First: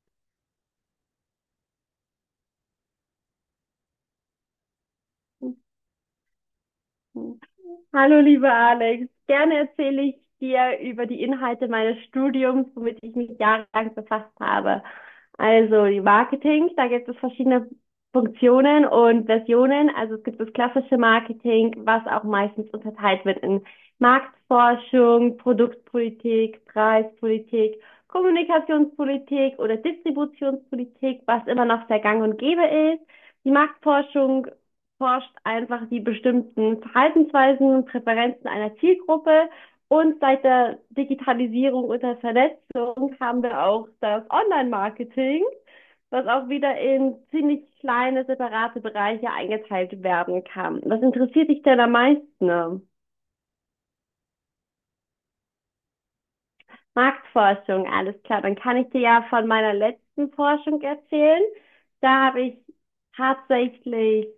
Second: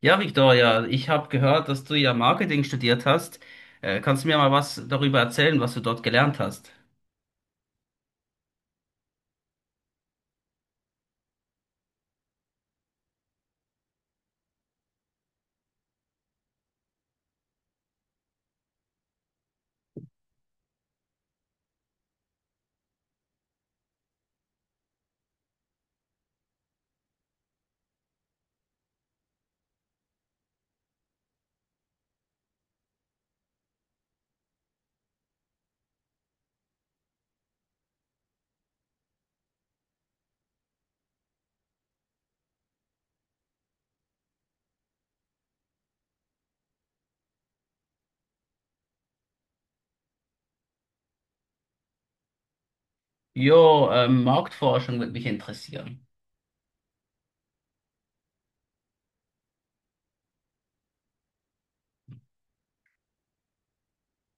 Ja, Victoria, ich habe gehört, dass du ja Marketing studiert hast. Kannst du mir mal was darüber erzählen, was du dort gelernt hast? Mhm. Hallo, lieber Alex. Gerne erzähle ich dir über die Inhalte meines Studiums, womit ich mich jahrelang befasst habe. Also die Marketing, da gibt es verschiedene Funktionen und Versionen. Also es gibt das klassische Marketing, was auch meistens unterteilt wird in Marktforschung, Produktpolitik, Preispolitik, Kommunikationspolitik oder Distributionspolitik, was immer noch sehr gang und gäbe ist. Die Marktforschung forscht einfach die bestimmten Verhaltensweisen, Präferenzen einer Zielgruppe. Und seit der Digitalisierung und der Vernetzung haben wir auch das Online-Marketing, was auch wieder in ziemlich kleine, separate Bereiche eingeteilt werden kann. Was interessiert dich denn am meisten? Marktforschung würde mich interessieren. Marktforschung, alles klar. Dann kann ich dir ja von meiner letzten Forschung erzählen. Da habe ich tatsächlich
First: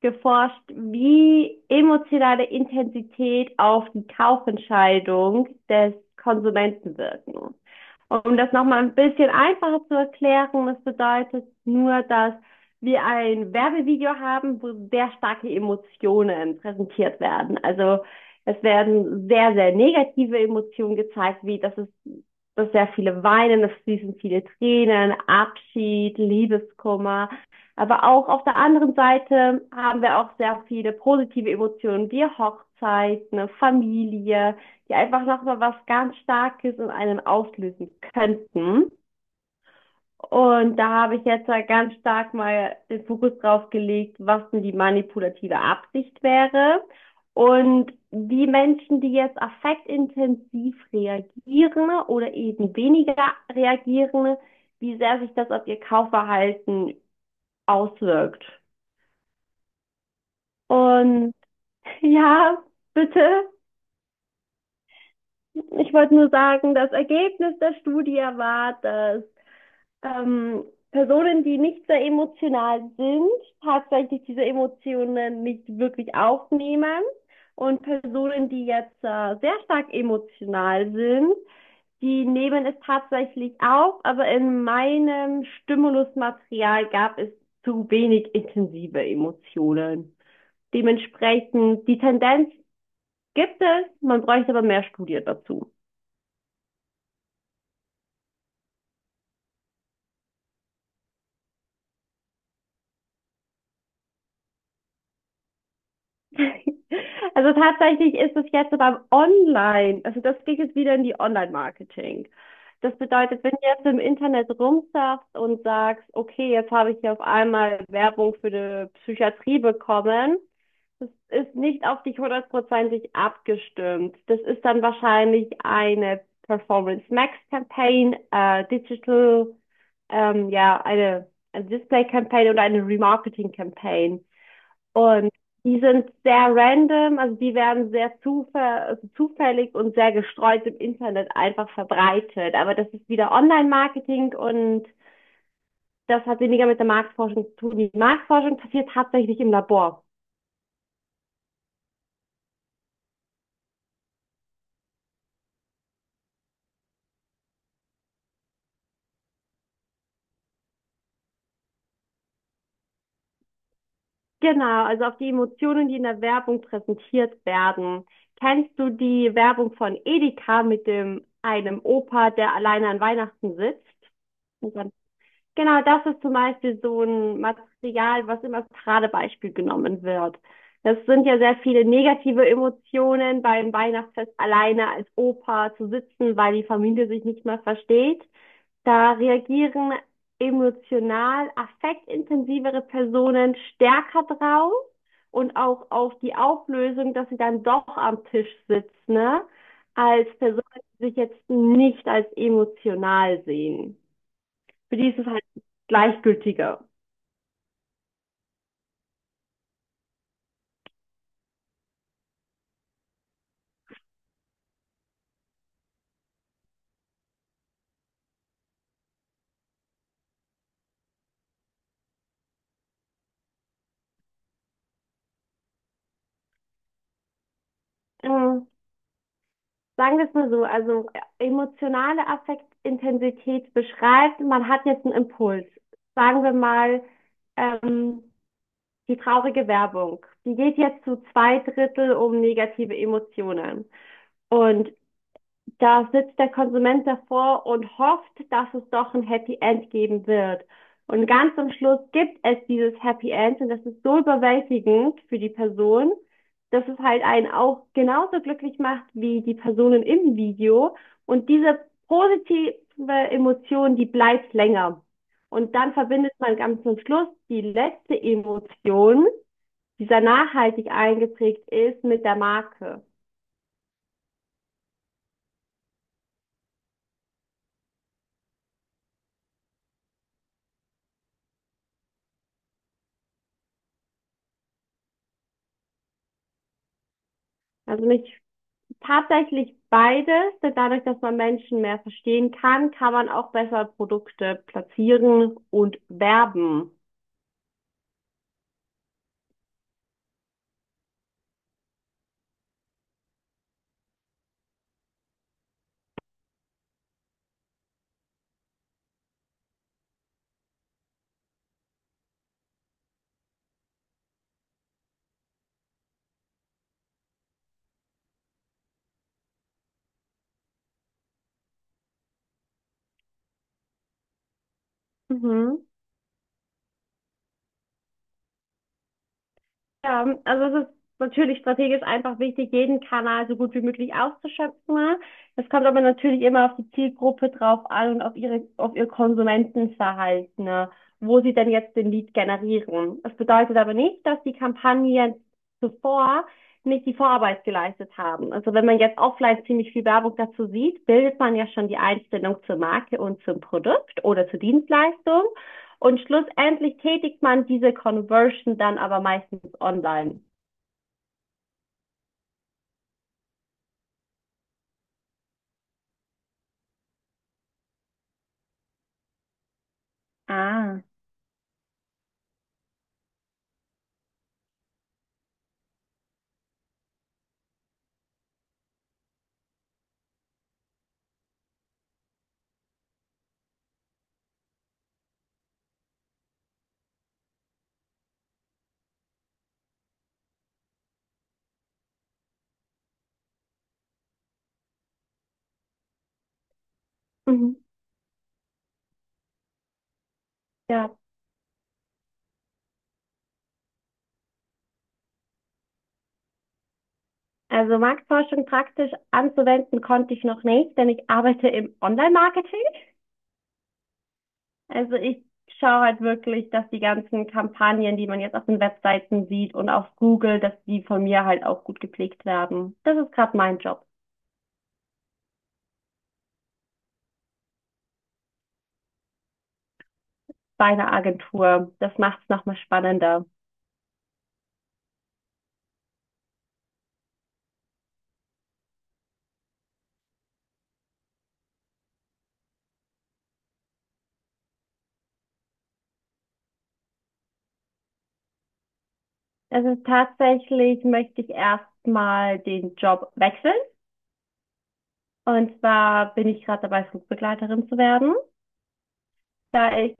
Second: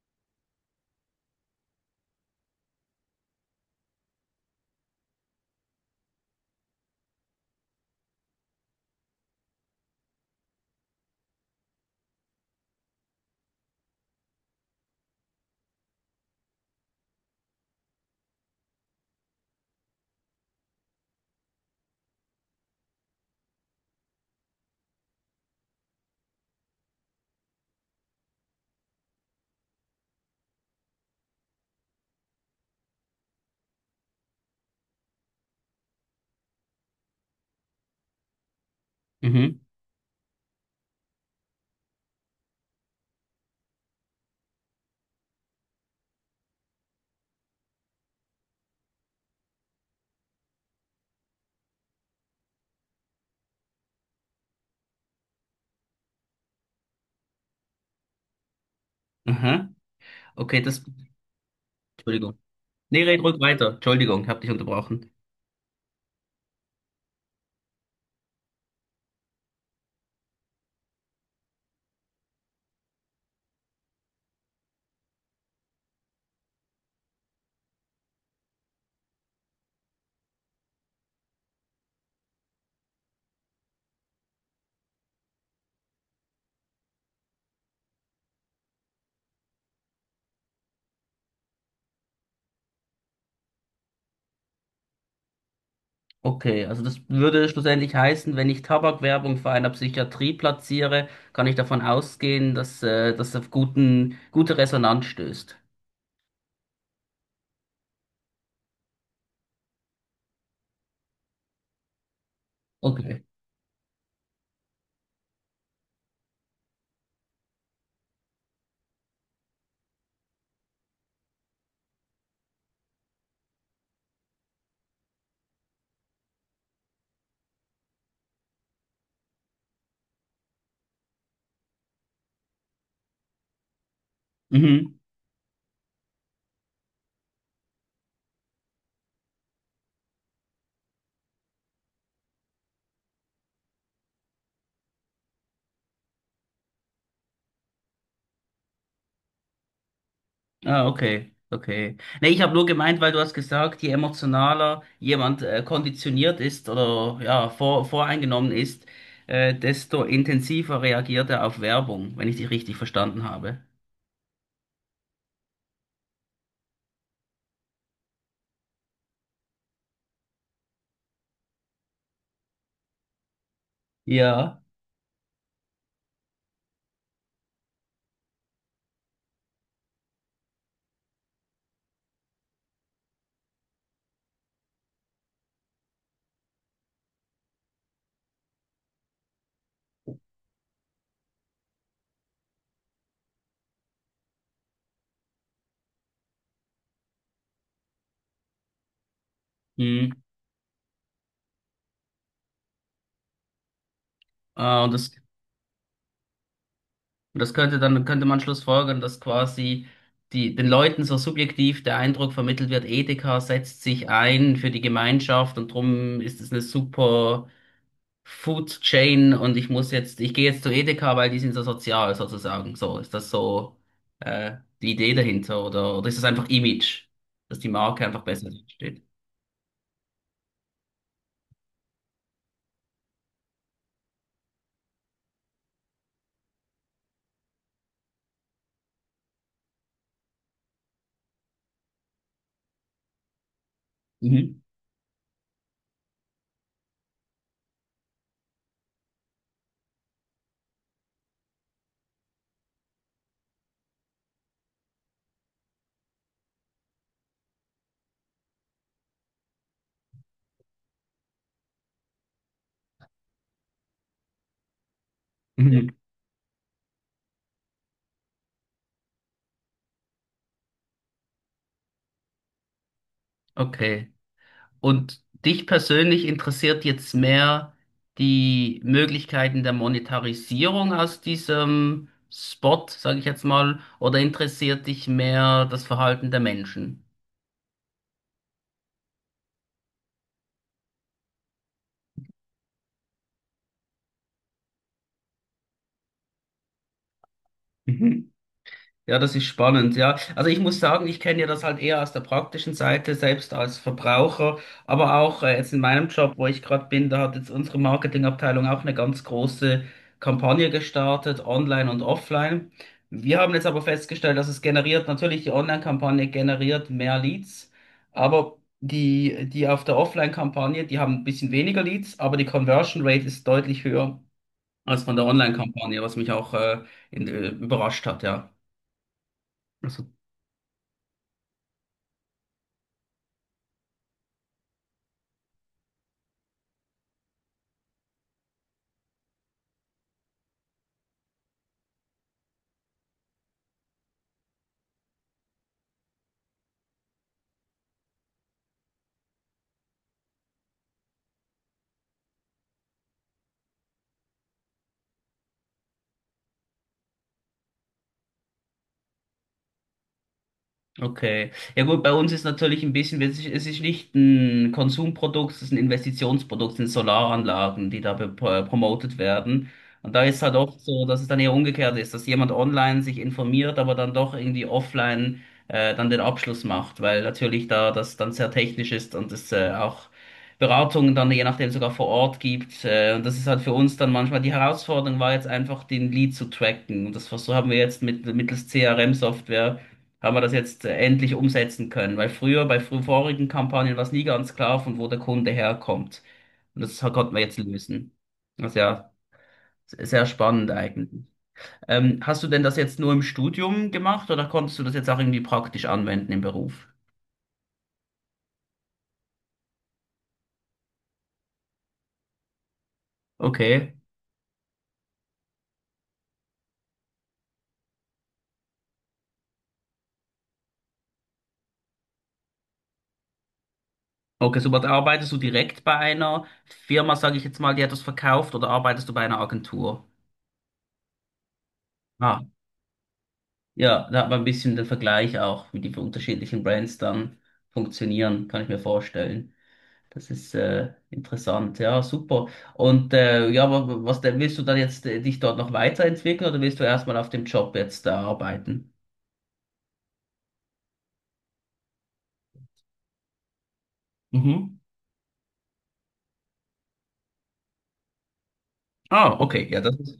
geforscht, wie emotionale Intensität auf die Kaufentscheidung des Konsumenten wirken. Um das nochmal ein bisschen einfacher zu erklären, das bedeutet nur, dass wir ein Werbevideo haben, wo sehr starke Emotionen präsentiert werden. Also es werden sehr, sehr negative Emotionen gezeigt, wie dass sehr viele weinen, es fließen viele Tränen, Abschied, Liebeskummer. Aber auch auf der anderen Seite haben wir auch sehr viele positive Emotionen, wie Hochzeit, eine Familie, die einfach nochmal was ganz Starkes in einem auslösen könnten. Mhm. Und da habe ich jetzt halt ganz stark mal den Fokus drauf gelegt, was denn die manipulative Absicht wäre. Und die Menschen, die jetzt affektintensiv reagieren oder eben weniger reagieren, wie sehr sich das auf ihr Kaufverhalten auswirkt. Aha. Okay, das. Und Entschuldigung. ja, Nee, red ruhig bitte, weiter. Entschuldigung, ich habe dich unterbrochen. ich wollte nur sagen, das Ergebnis der Studie war, dass ähm, Personen, die nicht sehr emotional sind, tatsächlich diese Emotionen nicht wirklich aufnehmen. Und Personen, die jetzt sehr stark emotional sind, die nehmen es tatsächlich auf, aber in meinem Stimulusmaterial gab es zu wenig intensive Emotionen. Dementsprechend, die Tendenz gibt es, man bräuchte aber mehr Studien dazu. Okay, also das würde schlussendlich heißen, wenn ich Tabakwerbung vor einer Psychiatrie platziere, kann ich davon ausgehen, dass das auf gute Resonanz stößt. Also tatsächlich ist es jetzt aber online. Also das geht jetzt wieder in die Online-Marketing. Das Okay. bedeutet, wenn du jetzt im Internet rumsurfst und sagst, okay, jetzt habe ich hier auf einmal Werbung für die Psychiatrie bekommen, das ist nicht auf dich hundertprozentig abgestimmt. Das ist dann wahrscheinlich eine Performance Max Campaign, Digital, ja, eine Display Campaign oder eine Remarketing Campaign. Mhm. Und die sind sehr random, also die werden also zufällig und sehr gestreut im Internet einfach verbreitet. Aber das ist wieder Online-Marketing und das hat weniger mit der Marktforschung zu tun. Die Marktforschung passiert tatsächlich im Labor. Ah, okay, okay. Nee, ich habe nur gemeint, weil du hast gesagt, je emotionaler jemand konditioniert ist oder ja, voreingenommen ist, desto intensiver reagiert er auf Werbung, wenn ich dich richtig verstanden habe. Genau, also auf die Emotionen, die in der Werbung präsentiert werden. Kennst du die Werbung von Edeka mit dem einem Opa, der alleine an Weihnachten sitzt? Ja. Und dann Genau, das ist zum Beispiel so ein Material, was immer als Paradebeispiel genommen wird. Das sind ja sehr viele negative Emotionen, beim Weihnachtsfest alleine als Opa zu sitzen, weil die Familie sich nicht mehr versteht. Da reagieren emotional affektintensivere Personen stärker drauf und auch auf die Auflösung, dass sie dann doch am Tisch sitzt, ne? Hm. Als Personen, die sich jetzt nicht als emotional sehen. Ah, Für die ist es halt gleichgültiger. und das könnte man schlussfolgern, dass quasi den Leuten so subjektiv der Eindruck vermittelt wird, Edeka setzt sich ein für die Gemeinschaft und drum ist es eine super Food Chain und ich gehe jetzt zu Edeka, weil die sind so sozial sozusagen. So, ist das so die Idee dahinter oder ist das einfach Image, dass die Marke einfach besser Ähm, steht? Sagen wir es mal so, also emotionale Affektintensität beschreibt, man hat jetzt einen Impuls. Sagen wir mal, ähm, die traurige Werbung. Die geht jetzt zu zwei Drittel um negative Emotionen. Mhm. Und da sitzt der Konsument davor und hofft, dass es doch ein Happy End geben wird. Und ganz am Schluss gibt es dieses Happy End und das ist so überwältigend für die Person, dass es halt einen auch genauso glücklich macht wie die Personen im Video. Und diese positive Emotion, die bleibt länger. Und Mhm. dann verbindet man ganz am Schluss die letzte Emotion, die sehr nachhaltig eingeprägt ist, mit der Marke. Okay. Und dich persönlich interessiert jetzt mehr die Möglichkeiten der Monetarisierung aus diesem Spot, sage ich jetzt mal, oder interessiert dich mehr das Verhalten der Menschen? Also mich Tatsächlich beides, denn dadurch, dass man Menschen mehr verstehen kann, kann man auch besser Produkte platzieren und werben. Mhm. Ja, das ist spannend, ja. Also ich muss sagen, ich kenne ja das halt eher aus der praktischen Seite, selbst als Verbraucher, aber auch jetzt in meinem Job, wo ich gerade bin, da hat jetzt unsere Marketingabteilung auch eine ganz große Kampagne gestartet, online und offline. Wir haben jetzt aber festgestellt, dass natürlich die Online-Kampagne generiert mehr Leads, aber die auf der Offline-Kampagne, die haben ein bisschen weniger Leads, aber die Conversion Rate ist deutlich höher als von der Mhm. Online-Kampagne, was mich auch überrascht hat, ja. Also. Ja, also es ist natürlich strategisch einfach wichtig, jeden Kanal so gut wie möglich auszuschöpfen, ne? Es kommt aber natürlich immer auf die Zielgruppe drauf an und auf auf ihr Konsumentenverhalten, ne? Wo sie denn jetzt den Lead generieren. Das bedeutet aber nicht, dass die Kampagnen zuvor nicht die Vorarbeit geleistet haben. Also wenn man jetzt offline ziemlich viel Werbung dazu sieht, bildet man ja schon die Einstellung zur Marke und zum Produkt oder zur Dienstleistung. Und schlussendlich tätigt man diese Conversion dann aber meistens online. Okay. Ja gut, bei uns ist natürlich ein bisschen, es ist nicht ein Konsumprodukt, es ist ein Investitionsprodukt, es sind Solaranlagen, die da promotet werden. Und da ist halt oft Ah. so, dass es dann eher umgekehrt ist, dass jemand online sich informiert, aber dann doch irgendwie offline dann den Abschluss macht, weil natürlich da das dann sehr technisch ist und es auch Beratungen dann je nachdem sogar vor Ort gibt. Und das ist halt für uns dann manchmal die Herausforderung war jetzt einfach, den Lead zu tracken. Und das haben wir jetzt mittels CRM-Software haben wir das jetzt endlich umsetzen können. Weil früher, bei vorigen Kampagnen war es nie ganz klar, von wo der Kunde herkommt. Und das konnten wir jetzt Mhm. lösen. Also ja, sehr spannend Ja. eigentlich. Hast du denn das jetzt nur im Studium gemacht oder konntest du das jetzt auch irgendwie praktisch anwenden im Beruf? Also Marktforschung praktisch anzuwenden konnte ich noch nicht, denn ich arbeite im Online-Marketing. Okay. Also ich schaue halt wirklich, dass die ganzen Kampagnen, die man jetzt auf den Webseiten sieht und auf Google, dass die von mir halt auch gut gepflegt werden. Das ist gerade mein Job Okay, super. Da arbeitest du direkt bei einer Firma, sage ich jetzt mal, die etwas verkauft, oder arbeitest du bei einer Agentur? bei einer Agentur. Das Ah, macht es nochmal spannender. ja, da hat man ein bisschen den Vergleich auch, wie die unterschiedlichen Brands dann funktionieren, kann ich mir vorstellen. Das ist interessant, ja, super. Und ja, was denn, willst du dann jetzt dich dort noch weiterentwickeln oder willst du erstmal auf dem Job jetzt arbeiten? Also tatsächlich möchte ich erstmal den Job wechseln. Mhm. Und zwar bin ich gerade dabei, Flugbegleiterin zu werden, Ah, okay, ja, das da ich ist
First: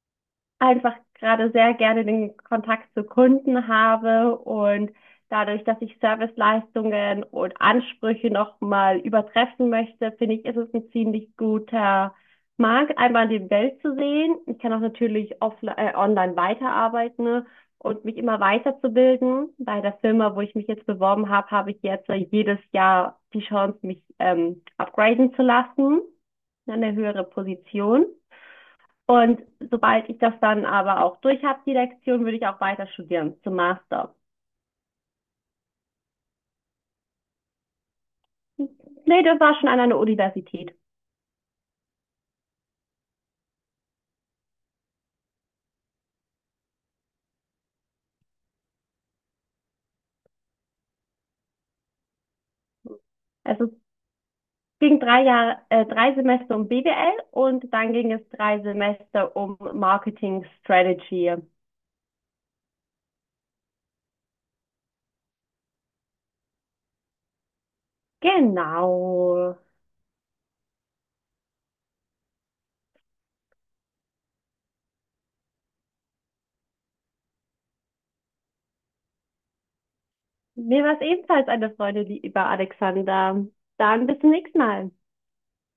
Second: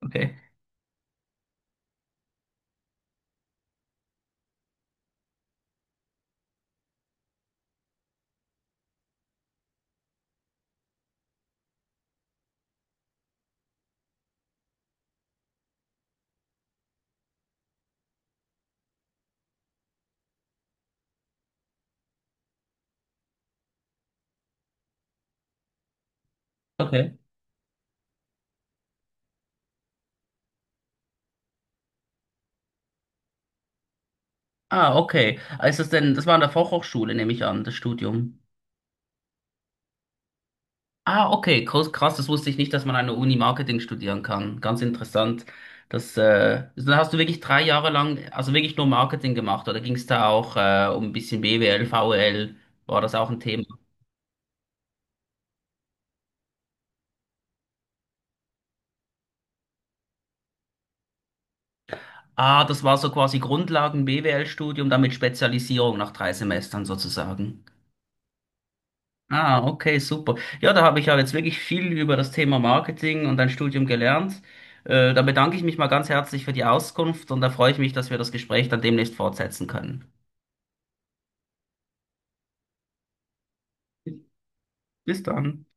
okay. einfach gerade sehr gerne den Kontakt zu Kunden habe, und dadurch, dass ich Serviceleistungen und Ansprüche nochmal übertreffen möchte, finde ich, ist es ein ziemlich guter Markt, einmal die Welt zu sehen. Ich kann auch natürlich online weiterarbeiten, ne, und mich immer weiterzubilden. Bei der Firma, wo ich mich jetzt beworben habe, habe ich jetzt jedes Jahr die Chance, mich upgraden zu lassen, in eine Okay. höhere Position. Und sobald ich das dann aber auch durch habe, die Lektion, würde ich auch weiter studieren zum Master. Ah, okay. Ah, das war an der Fachhochschule, nehme ich an, das Studium. Nee, das war schon an einer Universität. Ah, okay, krass, krass, das wusste ich nicht, dass man an der Uni Marketing studieren kann. Ganz interessant. Dann hast du wirklich 3 Jahre lang, also wirklich nur Marketing gemacht, oder ging es da auch um ein bisschen BWL, VWL? War das auch ein Thema? Also es ging drei Semester um BWL und dann ging es drei Semester um Marketing Strategy. Ah, das war so quasi Grundlagen-BWL-Studium, dann mit Spezialisierung nach 3 Semestern sozusagen. Genau. Ah, okay, super. Ja, da habe ich ja jetzt wirklich viel über das Thema Marketing und dein Studium gelernt. Da bedanke ich mich mal ganz herzlich für die Auskunft und da freue ich mich, dass wir das Gespräch dann demnächst fortsetzen können. Mir war es ebenfalls eine Freude, lieber Alexander. Dann bis zum nächsten Mal. Bis dann.